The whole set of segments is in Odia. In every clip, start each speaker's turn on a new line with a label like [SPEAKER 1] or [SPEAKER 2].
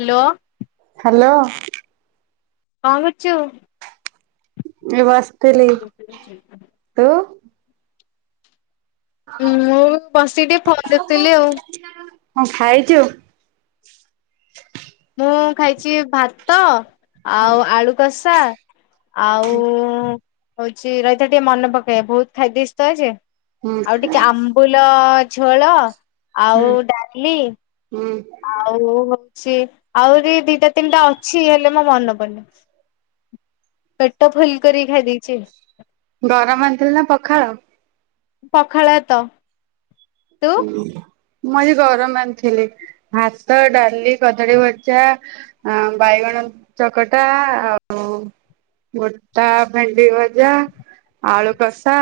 [SPEAKER 1] ହାଲୋ।
[SPEAKER 2] ହାଲୋ।
[SPEAKER 1] କଁ କରଚୁ?
[SPEAKER 2] ଏଇ ବାସିଥିଲି, ତୁ?
[SPEAKER 1] ଉଁ ମୁଁ ବସିିକି ଟିକେ ଫୋନ ଦେଖୁଥିଲି ଆଉ।
[SPEAKER 2] କଁ ଖାଇଚୁ?
[SPEAKER 1] ମୁଁ ଖାଇଚି ଭାତ ଆଉ ଆଳୁ କଷା। ଆଉ ହଉଛି ରହିଥା ଟିକେ ମନେ ପକାଏ ବହୁତ ଖାଇ ଦେଇଛି ତ ଆଜି।
[SPEAKER 2] ହୁଁ
[SPEAKER 1] ଆଉ ଟିକେ ଆମ୍ବୁଲ ଝୋଳ ଆଉ ଡାଲି।
[SPEAKER 2] ଉଁ।
[SPEAKER 1] ଆଉ ହଉଛି ଆହୁରି ଦିଟା ତିନିଟା ଅଛି ହେଲେ ମୋ ମନେ ପଡ଼ନି। ପେଟ ଫୁଲ କରି ଖାଇ ଦେଇଛି।
[SPEAKER 2] ଗରମ ଆଣିଥିଲୁ ନା ପଖାଳ?
[SPEAKER 1] ପଖାଳ ଆତ ତୁ
[SPEAKER 2] ମୁଁ ଆଜି ଗରମ ଆଣି ଥିଲି, ଭାତ, ଡାଲି, କଦଳୀ ଭଜା। ଆ ବାଇଗଣ ଚକଟା ଆଉ ଗୋଟା ଭେଣ୍ଡି ଭଜା, ଆଳୁ କଷା।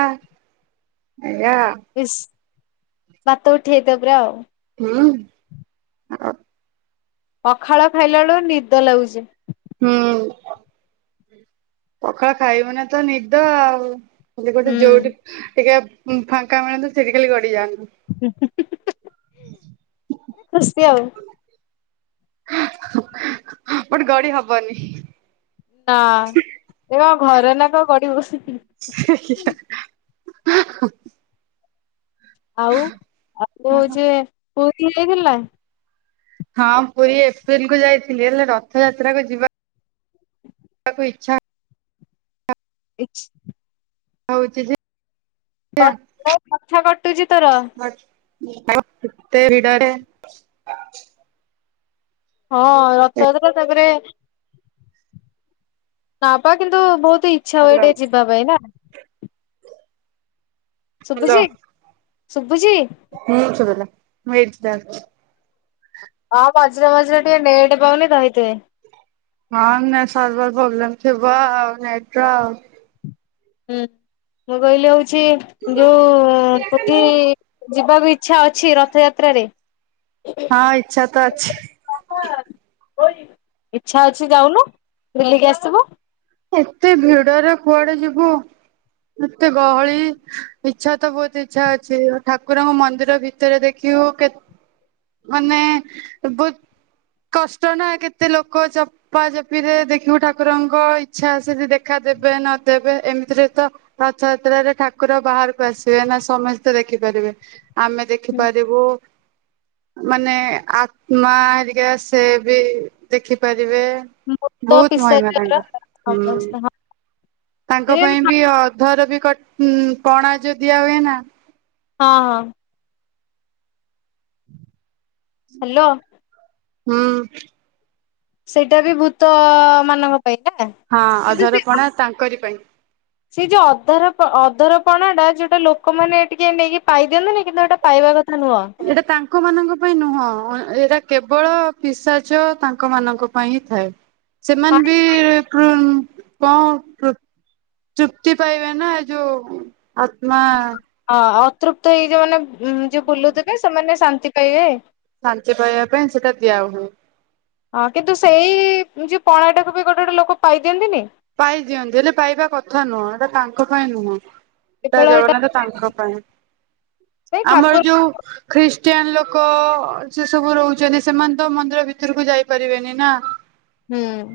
[SPEAKER 2] ଏୟା।
[SPEAKER 1] ଇଷ୍ ଭାତ ଉଠିଯାଇଥିବ ପୁରା।
[SPEAKER 2] ହୁଁ। ଆଉ
[SPEAKER 1] ପଖାଳ ଖାଇଲାଳୁ ନିଦ ଲାଗୁଚି।
[SPEAKER 2] ହୁଁ। ପଖାଳ ଖାଇବୁ ନା ତ ନିଦ ଆଉ ଖାଲି ଗୋଟେ ଯୋଉଠି ଟିକେ ଫାଙ୍କା ମିଳନ୍ତା ସେଠି ଖାଲି ଗଡି ଯାଆନ୍ତୁ।
[SPEAKER 1] [unintelligible] ଖୁସି ଆଉ।
[SPEAKER 2] ବଟ୍ ଗଡି ହବନି।
[SPEAKER 1] ନା ଏ କଁ ଘର ନା କ ଗଡିବୁ।
[SPEAKER 2] [unintelligible]
[SPEAKER 1] ଆଉ ଆପୁ ହଉଛି ପୁରୀ ଯାଇଥିଲା।
[SPEAKER 2] ହଁ ପୁରୀ ଏପ୍ରିଲ କୁ ଯାଇଥିଲି ହେଲେ ରଥଯାତ୍ରା କୁ ଯିବା କୁ ଇଛା।
[SPEAKER 1] ଏଇଛି।
[SPEAKER 2] ହଉଚି ଯେ
[SPEAKER 1] କ [unintelligible] କଥା କାଟୁଚି ତୋର।
[SPEAKER 2] [unintelligible] କେତେ ଭିଡରେ।
[SPEAKER 1] ହଁ ରଥଯାତ୍ରା ତାପରେ ନାପା କିନ୍ତୁ ବହୁତ ଇ ଇଛା ହୁଏ
[SPEAKER 2] ହାଲୋ
[SPEAKER 1] ଟିକେ ଯିବା ପାଇଁ ନା।
[SPEAKER 2] ହାଲୋ
[SPEAKER 1] ଶୁବୁଚି ଶୁବୁଚି।
[SPEAKER 2] ହୁଁ ସୁବିଲା ମୁଁ ଏଇଟି ଛିଡାହଉଚି।
[SPEAKER 1] ହଁ ମଝିରେ ମଝିରେ ଟିକେ ନେଟ ପାଉନି ତ ହେଇଥିପାଇଁ।
[SPEAKER 2] ହଁ ସର୍ଭର ପ୍ରୋବ୍ଲେମ ଥିବ ନେଟ୍ ର ଆଉ।
[SPEAKER 1] ହୁଁ ମୁଁ କହିଲି ହଉଛି ଯୋଉ କୋବି ଯିବାକୁ ଇଛା ଅଛି ରଥଯାତ୍ରା ରେ।
[SPEAKER 2] ହଁ ଇଚ୍ଛା ତ ଅଛି।
[SPEAKER 1] ଇଛା ଅଛି ଯାଉନୁ ବୁଲିକି ଆସିବୁ।
[SPEAKER 2] ଏତେ ଭିଡରେ କୁଆଡେ ଯିବୁ। ଏତେ ଗହଳି ଇଚ୍ଛା ତ ବହୁତ ଇଚ୍ଛା ଅଛି ଠାକୁରଙ୍କ ମନ୍ଦିର ବି ଭିତରେ ଦେଖିବୁ କେ ମାନେ ବୋ କଷ୍ଟ ନା କେତେ ଲୋକ ଚପା ଚପି ରେ ଦେଖିବ ଠାକୁରଙ୍କ ଇ ଛା ସେ ଯଦି ଦେଖାଦେବେ ନଦେବେ ଏମିତିରେ ତ ରଥଯାତ୍ରାରେ ଠାକୁର ବାହାରକୁ ଆସିବେ ନା ସମସ୍ତେ ଦେଖିପାରିବେ ଆମେ ଦେଖ ଦେଖିପାରିବୁ। ମାନେ ଆତ୍ମା ହରୀକା ସେ ବି ଦେଖିପାରିବେ।
[SPEAKER 1] ଭୂତ
[SPEAKER 2] ବହୁତ ମହିମା
[SPEAKER 1] ପିସାଚର
[SPEAKER 2] ତାଙ୍କର ହଁ
[SPEAKER 1] ସେ
[SPEAKER 2] ତାଙ୍କ ପାଇଁ
[SPEAKER 1] ହଁ
[SPEAKER 2] ବି ଅଧରବି କ ପଣା ଯୋଉ ଦିଆ ହୁଏ ନା
[SPEAKER 1] ହଁ ହଁ। ହାଲୋ।
[SPEAKER 2] ହଁ।
[SPEAKER 1] ସେଇଟା ବି ଭୂତ ମାନଙ୍କ ପାଇଁ ନା?
[SPEAKER 2] ହଁ ଅଧରପଣା ତାଙ୍କରି ପାଇଁ।
[SPEAKER 1] ସେଇ ଯୋଉ ଅଧର ଅଧରପଣାଟା ଯୋଉଟା ଲୋକମାନେ ଟିକେ ନେଇକି ପାଇଦିଅନ୍ତିନି କିନ୍ତୁ ଏଟା ପାଇବା କଥା ନୁହଁ।
[SPEAKER 2] ଏଇଟା ତାଙ୍କ ମାନଙ୍କ ପାଇଁ ନୁହଁ ଏଇଟା କେବଳ ପିସାଚ ତାଙ୍କ ମାନଙ୍କ ପାଇଁ ହିଁ ଥାଏ।
[SPEAKER 1] ହଁ
[SPEAKER 2] ସେମାନେ ବି କଣ ତୃ ଚୁକ୍ତି ପାଇବେ ନା ଏ ଯୋଉ ଆତ୍ମା
[SPEAKER 1] ହଁ ଅତୃପ୍ତ ହେଇ ଯୋଉମାନେ ଯଉ ବୁଲୁଥିବେ ସେମାନେ ଶାନ୍ତି ପାଇବେ।
[SPEAKER 2] ଶାନ୍ତି ପାଇବା ପାଇଁ ସେଟା ଦିଆ ହୁଏ।
[SPEAKER 1] ହଁ କିନ୍ତୁ ସେଇ ଯେଉଁ ପଣାଟାକୁ ବି ଗୋଟେ ଗୋଟେ ଲୋକ ପାଇଦିଅନ୍ତିନି।
[SPEAKER 2] ପାଇଦିଅନ୍ତି ହେଲେ ପାଇବା କଥା ନୁହଁ ଏଟା ତାଙ୍କ ପାଇଁ ନୁହଁ। ତା
[SPEAKER 1] କେବଳ ଏଇଟା
[SPEAKER 2] ଜଗନ୍ନାଥ ତାଙ୍କ ପାଇଁ
[SPEAKER 1] ପାଇଁ
[SPEAKER 2] ଆମର
[SPEAKER 1] ଠାକୁର
[SPEAKER 2] ଯୋଉ ଖ୍ରୀଷ୍ଟିଆନ ଲୋକ ସେ ସବୁ ରହୁଛନ୍ତି ସେମାନେ ତ ମନ୍ଦିର ଭିତରକୁ ଯାଇପାରିବେନି ନା।
[SPEAKER 1] ହୁଁ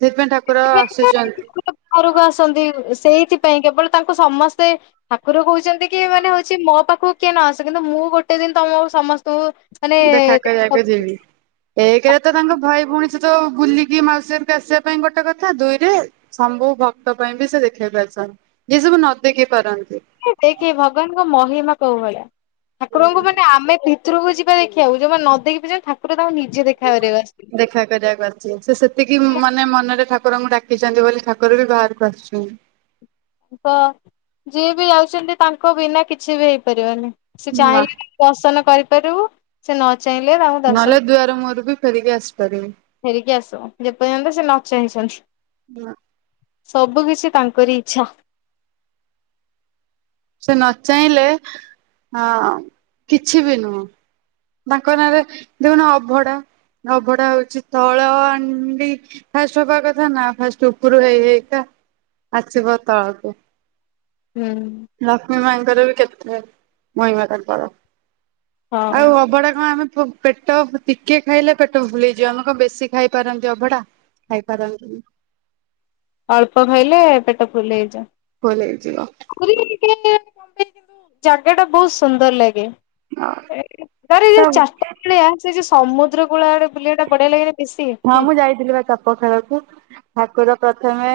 [SPEAKER 2] ସେଥିପାଇଁ ଠାକୁର ଆସୁଛନ୍ତି।
[SPEAKER 1] ଘରକୁ ଆସନ୍ତି ସେଇଥିପାଇଁ କେବଳ ତାଙ୍କୁ ସମସ୍ତେ ଠାକୁର କହୁଛନ୍ତି କି ମାନେ ହଉଛି ମୋ ପାଖକୁ କିଏ ନ ଆସ କିନ୍ତୁ ମୁଁ ଗୋଟେ ଦିନ ତମ ସମସ୍ତଙ୍କୁ ମାନେ
[SPEAKER 2] ଦେଖା କରିବାକୁ
[SPEAKER 1] ଦେଖିବାକୁ ଯିବି।
[SPEAKER 2] ଏକରେ ତ ତାଙ୍କ ଭାଇ ଭଉଣୀ ସଇତ ବୁଲିକି ମାଉସୀଅରକୁ ଆସିବା ପାଇଁ ଗୋଟେ କଥା ଦୁଇରେ ସମ୍ବୁ ଭକ୍ତ ପାଇଁ ବି ସେ ଦେଖେଇ ପାରିଛନ୍ତି ଯିଏ ସବୁ ନ ଦେଖି ପାରନ୍ତି।
[SPEAKER 1] ଦେଖେ ଭଗବାନଙ୍କ ମହିମା କୋଉ ଭଳିଆ ଠାକୁରଙ୍କୁ ମାନେ ଆମେ ଦି ଠକୁରକୁ ଯିବା ଦେଖିବାକୁ ଯଉମାନେ ନ ଦେଖି ପାରୁଛନ୍ତି ଠାକୁର ତାଙ୍କୁ ନିଜେ ଦେଖାକରିବାକୁ ଆସୁଛନ୍ତି।
[SPEAKER 2] ଦେଖା କରିବାକୁ ଅଶିଥିବେ ସେ ସେତିକି ମାନେ ମନରେ ଠାକୁରଙ୍କୁ ଡାକିଛନ୍ତି ବୋଲି ଠାକୁର ବି ବାହାରକୁ ଆସୁଛନ୍ତି।
[SPEAKER 1] ତ ଯିଏ ବି ଯାଉଛନ୍ତି ତାଙ୍କ ବିନା କିଛି ବି ହେଇପାରିବନି ସେ
[SPEAKER 2] ନା
[SPEAKER 1] ଚାହିଁଲେ ଦର୍ସନ କରିପାରିବୁ ସେ ନ ଚାହିଁଲେ ଦର୍ଶନ
[SPEAKER 2] ନହେଲେ ଦୁଆର ମୁହଁରୁ ବି ଫେରିକି ଆସିପାରିବୁ।
[SPEAKER 1] ଫେରିକି ଆସ ଯେପର୍ଯ୍ୟାନ୍ତ ସେ ନ ଚାହିଁଛନ୍ତି। ସବୁ କିଛି ତାଙ୍କରି ଇଚ୍ଛା।
[SPEAKER 2] ସେ ନଚାହିଁଲେ ଅ କିଛି ବି ନୁହଁ। ତାଙ୍କ ନାଁରେ ଦଖୁନ ଅଭଡା ଅଭଡା ହଉଛି ତଳ ଆଣ୍ଡି ଫାଷ୍ଟ ହବା କଥା ନା ଫାଷ୍ଟ ଉପରୁ ହେଇ ହେଇକା ଆସିବ ତଲକୁ।
[SPEAKER 1] ହୁଁ
[SPEAKER 2] ଲକ୍ଷ୍ମୀ ମାଙ୍କର ବି କେତେ ମହିମା ତାଙ୍କର।
[SPEAKER 1] ହଁ
[SPEAKER 2] ଆଉ ଅବଡା କଣ ଆମେ ଫୋ ପେଟ, ଟିକେ ଖାଇଲେ ପେଟ ଫୁଲ୍ ହେଇଯିବ, ଆମେ କଣ ବେଶୀ ଖାଇ ପାରନ୍ତି ଅଭଢା, ଖାଇପାରନ୍ତିନି।
[SPEAKER 1] ଅଳ୍ପ ଖାଇଲେ, ପେଟ ଫୁଲ ହେଇଯାଏ।
[SPEAKER 2] ଫୁଲ୍ ହେଇଯିବ।
[SPEAKER 1] ଆହୁରି ଟିକେ ମାନେ, ଜାଗା ଟା ବହୁତ ସୁନ୍ଦର ଲାଗେ।
[SPEAKER 2] ଆଉ
[SPEAKER 1] ତାରେ ଏଇ ଯୋଉ
[SPEAKER 2] ତ
[SPEAKER 1] ଚାରିଟା ବେଳିଆ ସେ ଯଉ ସମୁଦ୍ର କୂଳ ଆଡେ ବୁଲିବାଟା ବଢିଆ ଲାଗେନି ବେଶି।
[SPEAKER 2] ହଁ ମୁଁ ଯାଇଥିଲି ପା ଚାପ ଖେଳକୁ, ଠାକୁର ପ୍ରଥମେ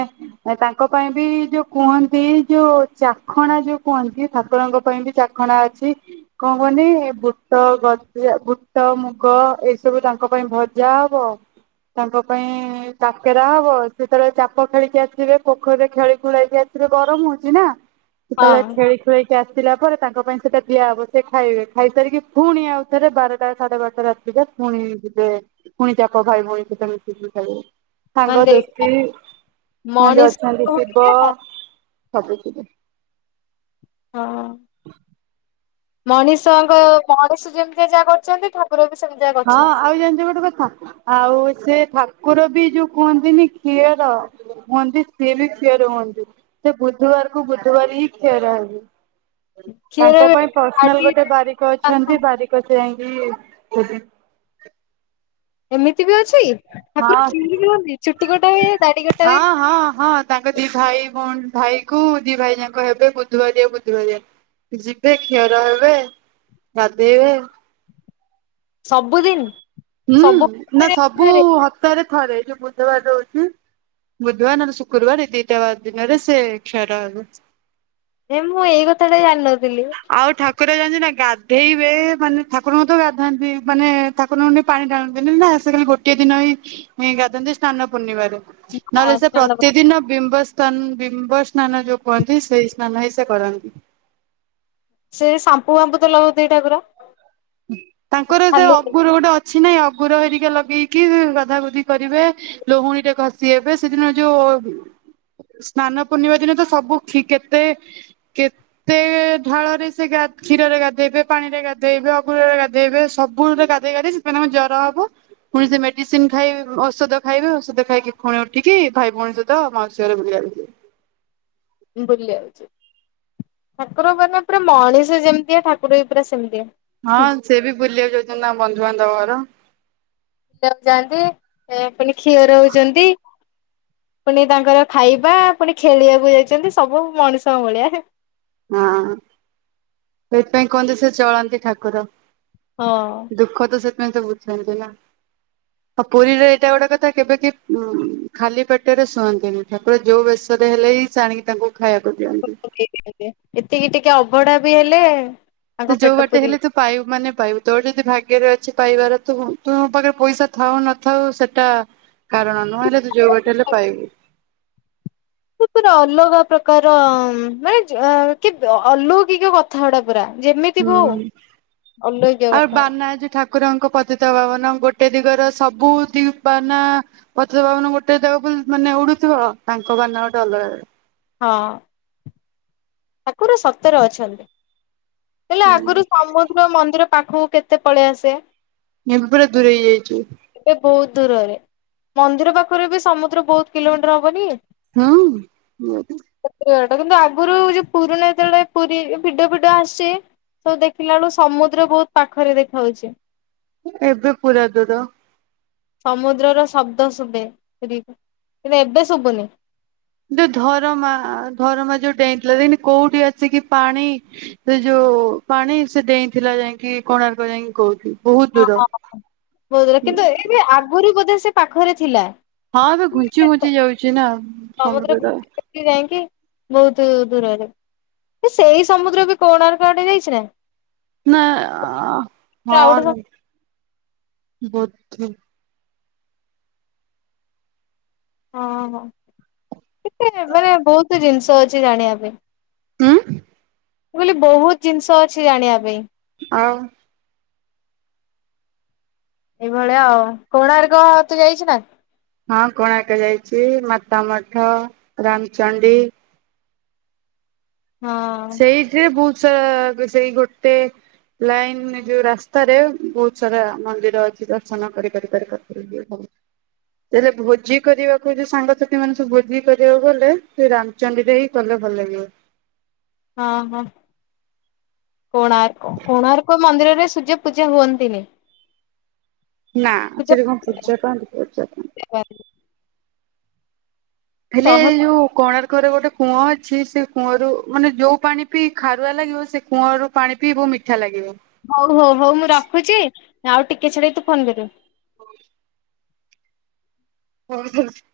[SPEAKER 2] ତାଙ୍କ ପାଇଁ ବି ଯୋଉ କୁହନ୍ତି, ଯୋଉ ଚାଖଣା ଯୋଉ କୁହନ୍ତି, ଠାକୁରଙ୍କ ପାଇଁ ବି ଚା ଚାଖଣା ଅଛି। କଣ କୁହନି, ବୁଟ ଗଜା, ବୁଟ ମୁଗ ଏଇ ସବୁ ତାଙ୍କ ପାଇଁ ଭଜା ହବ। ତାଙ୍କ ପାଇଁ କାକେରା ହବ, ସେତେବେଳେ ଚାପ ଖେଳିକି ଆସିବେ, ପୋଖରୀରେ ଖେଳି ଖୁଳେଇକି ଆସିବେ ଗରମ ହଉଛି ନା।
[SPEAKER 1] ଁ [inaudible]
[SPEAKER 2] ଯେତେବେଳେ ଖେଳି ଖୁଳେ ସେ ଆସିଲା ପରେ, ତାଙ୍କ ପାଇଁ ସେଇଟା ଦିଆହବ, ସେ ଖାଇବେ, ଖାଇସାରିକି ପୁଣି ଆଉଥରେ ବାରଟା ସାଢେ ବାରଟା ରେ ଆସିବେ। ପୁଣି ଯିବେ, ପୁଣି ଚାପ ଭାଇ ଭଉଣୀ ସହିତ ମିସିକି ଖେଳିବେ।
[SPEAKER 1] ମାନେ
[SPEAKER 2] ସାଙ୍ଗ
[SPEAKER 1] ଦେଖ
[SPEAKER 2] ଦୋସ୍ତି, ଯଉ
[SPEAKER 1] ମଣିଷ
[SPEAKER 2] ଅଛନ୍ତି
[SPEAKER 1] ହଁ
[SPEAKER 2] ଶିବ, ସବୁ ଥିବେ।
[SPEAKER 1] ହଁଅଁ। ମଣିଷଙ୍କ, ମଣିଷ ଯେମିତି ଯାହା କରୁଚନ୍ତି, ଠାକୁର ବି ସେମିତି ଯ
[SPEAKER 2] ହଁ, ଆଉ ଜାଣିଛ ଗୋଟେ କଥା। ଆଉ ସେ ଠାକୁର ବି ଯୋଉ କୁହନ୍ତିନି କ୍ଷିଅର କୁହନ୍ତି ସିଏ ବି କ୍ଷିଅର ହୁଅନ୍ତି, ସେ ବୁଧବାର କୁ ବୁଧବାର ହିଁ କ୍ଷୟର ହେବେ।
[SPEAKER 1] କ୍ଷୀର
[SPEAKER 2] ତାଙ୍କ ପାଇଁ ପର୍ସନାଲ ଗୋଟେ ବାରିକ ଅଛନ୍ତି, ବାରିକ ସେ ଯାଇକି ଯେ [unintelligible]
[SPEAKER 1] ଏମିତି ବି ଅଛି, ଠାକୁର
[SPEAKER 2] ହଁ
[SPEAKER 1] ସେଭିଙ୍ଗ ହୁଅନ୍ତି, ଚୁଟି କଟା ହୁଏ, ଦାଢ଼ି କଟା ହୁଏ।
[SPEAKER 2] ହଁ ହଁ ହଁ ତାଙ୍କ ଦି ଭାଇଭଉଣୀ ଭାଇ କୁ, ଦି ଭାଇ ଯାଙ୍କ ହେବେ ବୁଧୁବାରିଆ ବୁଧୁବାରିଆ। ଯିବେ, କ୍ଷିଅର ହେବେ, ଗାଧେଇବେ।
[SPEAKER 1] ସବୁଦିନି?
[SPEAKER 2] ହୁଁ, ନା ସବୁ ହପ୍ତାହରେ ଥରେ, ଯୋଉ ବୁଧବାର ରଉଚି। ବୁଧୁବାର, ନହେଲେ ଶୁକ୍ରବାର, ଏଇ ଦେଇଟା ବାର ଦିନରେ ସେ କ୍ଷିଅର ହେବେ।
[SPEAKER 1] ଏ ମୁଁ, ଏଇ କଥା ଟା ଜାଣିନଥିଲି।
[SPEAKER 2] ଆଉ ଠାକୁର ଜାଣିଚୁ ନା, ଗାଧେଇବେ, ମାନେ ଠାକୁରଙ୍କୁ ତ ଗାଧାନ୍ତି, ମାନେ ଠାକୁରଙ୍କ ଠି ପାଣି ଢାଳନ୍ତିନି ନା, ସେ ଖାଲି ଗୋଟିଏ ଦିନ ହିଁ ଗାଧାନ୍ତି, ସ୍ନାନ ପୂର୍ଣ୍ଣମାରେ।
[SPEAKER 1] ହଁ
[SPEAKER 2] ନହେଲେ ସେ
[SPEAKER 1] ସ୍ନାନ
[SPEAKER 2] ପ୍ରତିଦିନ ବିମ୍ବସ୍ ତନ୍, ବିମ୍ବ ସ୍ନାନ ଯୋଉ କୁହନ୍ତି, ସେଇ ସ୍ନାନ ହିଁ ସେ କରନ୍ତି।
[SPEAKER 1] ସେଇ ସାମ୍ପୁ ଫାମ୍ପୁ ତ ଲଗଉ ଥିବେ ଠାକୁର?
[SPEAKER 2] ତାଙ୍କର ସେ
[SPEAKER 1] ଖାଲି
[SPEAKER 2] ଅଗୁର ଗୋଟେ ଅଛି ନାଇ, ଅଗୁର ହେରିକା ଲଗେଇକି ଗାଧା ଗୁଧି କରିବେ। ଲହୁଣୀରେ ଘଷି ହେବେ, ସେଦିନ ଯୋଉ ଉ ସ୍ନାନ ପୂର୍ଣ୍ଣିମା ଦିନ ତ ସବୁ କେତେ କେତେ ଢାଳ ରେ ସେ ଗା, କ୍ଷୀରରେ ଗାଧେଇବେ, ପାଣି ରେ ଗାଧେଇବେ, ଅ ସବୁରେ ଗାଧେଇବେ, ସବୁରେ ଗାଧେଇ ଗାଧେଇ ସେଥିପାଇ ତାଙ୍କୁ ଜ୍ୱର ହବ। ପୁଣିସେ ମେଡିସିନ ଖାଇବେ ଔଷଧ ଖାଇବେ, ଔଷଧ ଖାଇକି, ପୁଣି ଉଠିକି ଭାଇ ଭଉଣୀ ସହିତ ମାଉସୀ ଘରେ ବୁଲିବାକୁ ଯିବେ।
[SPEAKER 1] ବୁଲି ଆଉଚି, ଠାକୁର ମାନେ ପୁରା ମଣିଷ ଯେମିତିଆ, ଠାକୁର ବି ପୁରା ସେମିତିଆ।
[SPEAKER 2] ହଁ, ସେ ବି ବୁଲିବାକୁ ଯାଉଚନ୍ତି, ତାଙ୍କ ବନ୍ଧୁବାନ୍ଧବ ଘର।
[SPEAKER 1] [unintelligible] ଯାନ୍ତି ପୁଣି କ୍ଷିଅର ହଉଛନ୍ତି। ମାନେ ତାଙ୍କର ଖାଇବା ପୁଣି ଖେଳିବାକୁ ଯାଇଛନ୍ତି ସବୁ ମଣିଷଙ୍କ ଭଳିଆ।
[SPEAKER 2] ହଁ। ସେଇଥିପାଇଁ କୁହନ୍ତି ସେ ଚଳନ୍ତି ଠାକୁର।
[SPEAKER 1] ହଁ।
[SPEAKER 2] ଦୁଃଖ ତ ସେଥିପାଇଁ ତ ବୁଝନ୍ତି ନା। ଆଉ ପୁରୀରେ ଏଇଟା ଗୋଟେ କଥା କେବେ କିିଏ ଉ ଖାଲି ପେଟରେ ଶୁଅନ୍ତିନି, ଠାକୁର ଯୋଉ ବେଶରେ ହେଲେ ବି ସେ ଆଣିକି ତାଙ୍କୁ ଖାଇବାକୁ ଦିଅ
[SPEAKER 1] ଏତିକି ଟିକେ ଅବଢା ବି ହେଲେ ତାଙ୍କ
[SPEAKER 2] ସେ ଯୋଉ
[SPEAKER 1] ପେଟ
[SPEAKER 2] ବାଟେ
[SPEAKER 1] ପୁରି
[SPEAKER 2] ହେଲେ ତ ପାଇବୁ ମାନେ ପାଇବୁ। ତୋର ଯଦି ଭାଗ୍ୟରେ ଅଛି ପାଇବାର ତ ତୋ ପାଖରେ ପଇସା ଥାଉ ନଥାଉ ସେ ଟା କାରଣ ନୁହଁ। ହେଲେ ତୁ ଯଉ ବାଟରେ ହେଲେ ପାଇବୁ।
[SPEAKER 1] ପୁରା ଅଲଗା ପ୍ରକାର ମାନେ ଯେ କି ଅଲୋକିକ କଥା ଗୁଡ଼ା ପୁରା। ଯେମିତି ବି ହଉ ଅଲୋକିକ କଥା ଗୁରା।
[SPEAKER 2] ନାଇଁ ଯେ ଠା କୁରଙ୍କ ପତିତ ପାବନ ଗୋଟେ ଦିଗର ସବୁ ଦି ବାନା ପତିତ ପାବନ ଗୋଟେ [unintelligible] ବୋଲି ମାନେ ଉଡୁଥିବ, ତାଙ୍କ ବାନା ଗୋଟେ ଅଲଗା
[SPEAKER 1] ହଁ। ଠାକୁର ସତରେ ଅଛନ୍ତି। ହେଲେ ଆଗରୁ ସମୁ ଦ୍ର ମନ୍ଦିର ପାଖକୁ କେତେ ପଳେଇ ଆସେ।
[SPEAKER 2] ଏବେ ପୁରା ଦୂରେଇ ଯାଇଚି।
[SPEAKER 1] ଏବେ ବହୁତ ଦୂରରେ। ମନ୍ଦିର ପାଖରୁ ବି ସମୁଦ୍ର ବହୁତ୍ କିଲୋମିଟର ହବନି?
[SPEAKER 2] ହଁ।
[SPEAKER 1] [unintelligible] କିନ୍ତୁ ଆଗରୁ ଯୋଉ ପୁରୁଣା ଯେତେବେଳେ ପୁରୀ ଭିଡଓ ଫିଡିଓ ଆସେ ସବୁ ଦେଖିଲା ବେଳୁ ସମୁଦ୍ର ବହୁତ ପାଖରେ ଦେଖା ଯାଉଚି।
[SPEAKER 2] ଏବେ ପୁରା ଦୂର।
[SPEAKER 1] ସମୁଦ୍ରର ଶବ୍ଦ ଶୁଭେ। କିନ୍ତୁ ଏବେ ଶୁଭୁନି।
[SPEAKER 2] ଯଉ ଧରମା ଧରମା ଯୋଉ ଡେଇଁଥିଲା ଦେଖୁନୁ କୋଉଠି ଆସିକି ପାଣି ସେ ଯୋଉ ପାଣି ସେ ଡେଇଁ ଥିଲା ଯାଇଁକି କୋଣାର୍କ ଯାଇଁକି କୋଉଠି। ବହୁତ ଦୂର।
[SPEAKER 1] ହଁ। କିନ୍ତୁ ଏବେ ଆଗରୁ ବୋଧେ ସେ ପାଖରେ ଥିଲା।
[SPEAKER 2] ହଁ ଏବେ ଘୁଞ୍ଚି ଘୁଞ୍ଚି ଯାଉଚି ନା।
[SPEAKER 1] ସମୁଦ୍ର
[SPEAKER 2] ସମୁଦ୍ରଟା
[SPEAKER 1] [unintelligible] ଯାଇଁକି ବହୁତ ଦୂରରେ। ସେଇ ସମୁଦ୍ର ବି କୋଣାର୍କ ଆଡ଼େ ଯାଇଚି ନା?
[SPEAKER 2] ନା
[SPEAKER 1] ଆଉ ଗୋଟେ ସମୁଦ୍ର
[SPEAKER 2] ହଁ ବୋଧେ।
[SPEAKER 1] ହଁ ହଁ। କେତେ ମାନେ ବହୁତୁ ଜିନିଷ ଅଛି ଜାଣିବା ପାଇଁ।
[SPEAKER 2] ଉଁ।
[SPEAKER 1] ମୁଁ କହିଲି ବହୁତ୍ ଜିନିଷ ଅଛି ଜାଣିବା ପାଇଁ।
[SPEAKER 2] ଆଉ
[SPEAKER 1] ଏଇଭଳିଆ ଆଉ। କୋଣାର୍କ ତୁ ଯାଇଚୁ ନା?
[SPEAKER 2] ହଁ କୋଣାର୍କ ଯାଇଚି, ମାତା ମଠ, ରାମଚଣ୍ଡି
[SPEAKER 1] ହଁ
[SPEAKER 2] ସେଇଥିରେ ବହୁତ ସାରା ସେଇ ଗୋଟେ ଲାଇନ୍ ଯୋଉ ରାସ୍ତାରେ ବହୁତ ସାରା ମନ୍ଦିର ଅଛି ଦର୍ଶନ କରି କରି କରି କରି [unintelligible] [unintelligible] ଏରେ ଭୋଜି କରିବାକୁ ଯୋଉ ସାଙ୍ଗସାଥି ମାନେ ସବୁ ଭୋଜି କରିବାକୁ ଗଲେ ସେ ରାମ୍ ଚଣ୍ଡି ଦେଇ କଲେ ଭଲ ଲାଗିବ।
[SPEAKER 1] ହଁ ହଁ। କୋଣାର୍କ କୋଣାର୍କ ମନ୍ଦିରରେ ସୂର୍ଯ୍ୟ ପୂଜା ହୁଅନ୍ତିନି।
[SPEAKER 2] ନା
[SPEAKER 1] ପୂଜା
[SPEAKER 2] ସେଠି କଣ ପୂଜା ପାନ୍ତି ପୂଜା ପା ହେଲେ
[SPEAKER 1] ରହ
[SPEAKER 2] ଏଯୋଉ କୋଣାର୍କରେ ଗୋଟେ କୂଅ ଅଛି ସେକୂଅରୁ ମାନେ ଯୋଉ ପାଣି ପିଇ ଖାରୁଆ ଲାଗିବ ସେକୂଅରୁ ପାଣି ପିଇବ ମିଠା ଲାଗିବ।
[SPEAKER 1] ହଉ ହଉ ହଉ ମୁଁ ରଖୁଚି ଆଉ ଟିକେ ଛାଡ଼ିକି ତୁ ଫୋନ୍ କରିବୁ।
[SPEAKER 2] ହଉ। [unintelligible]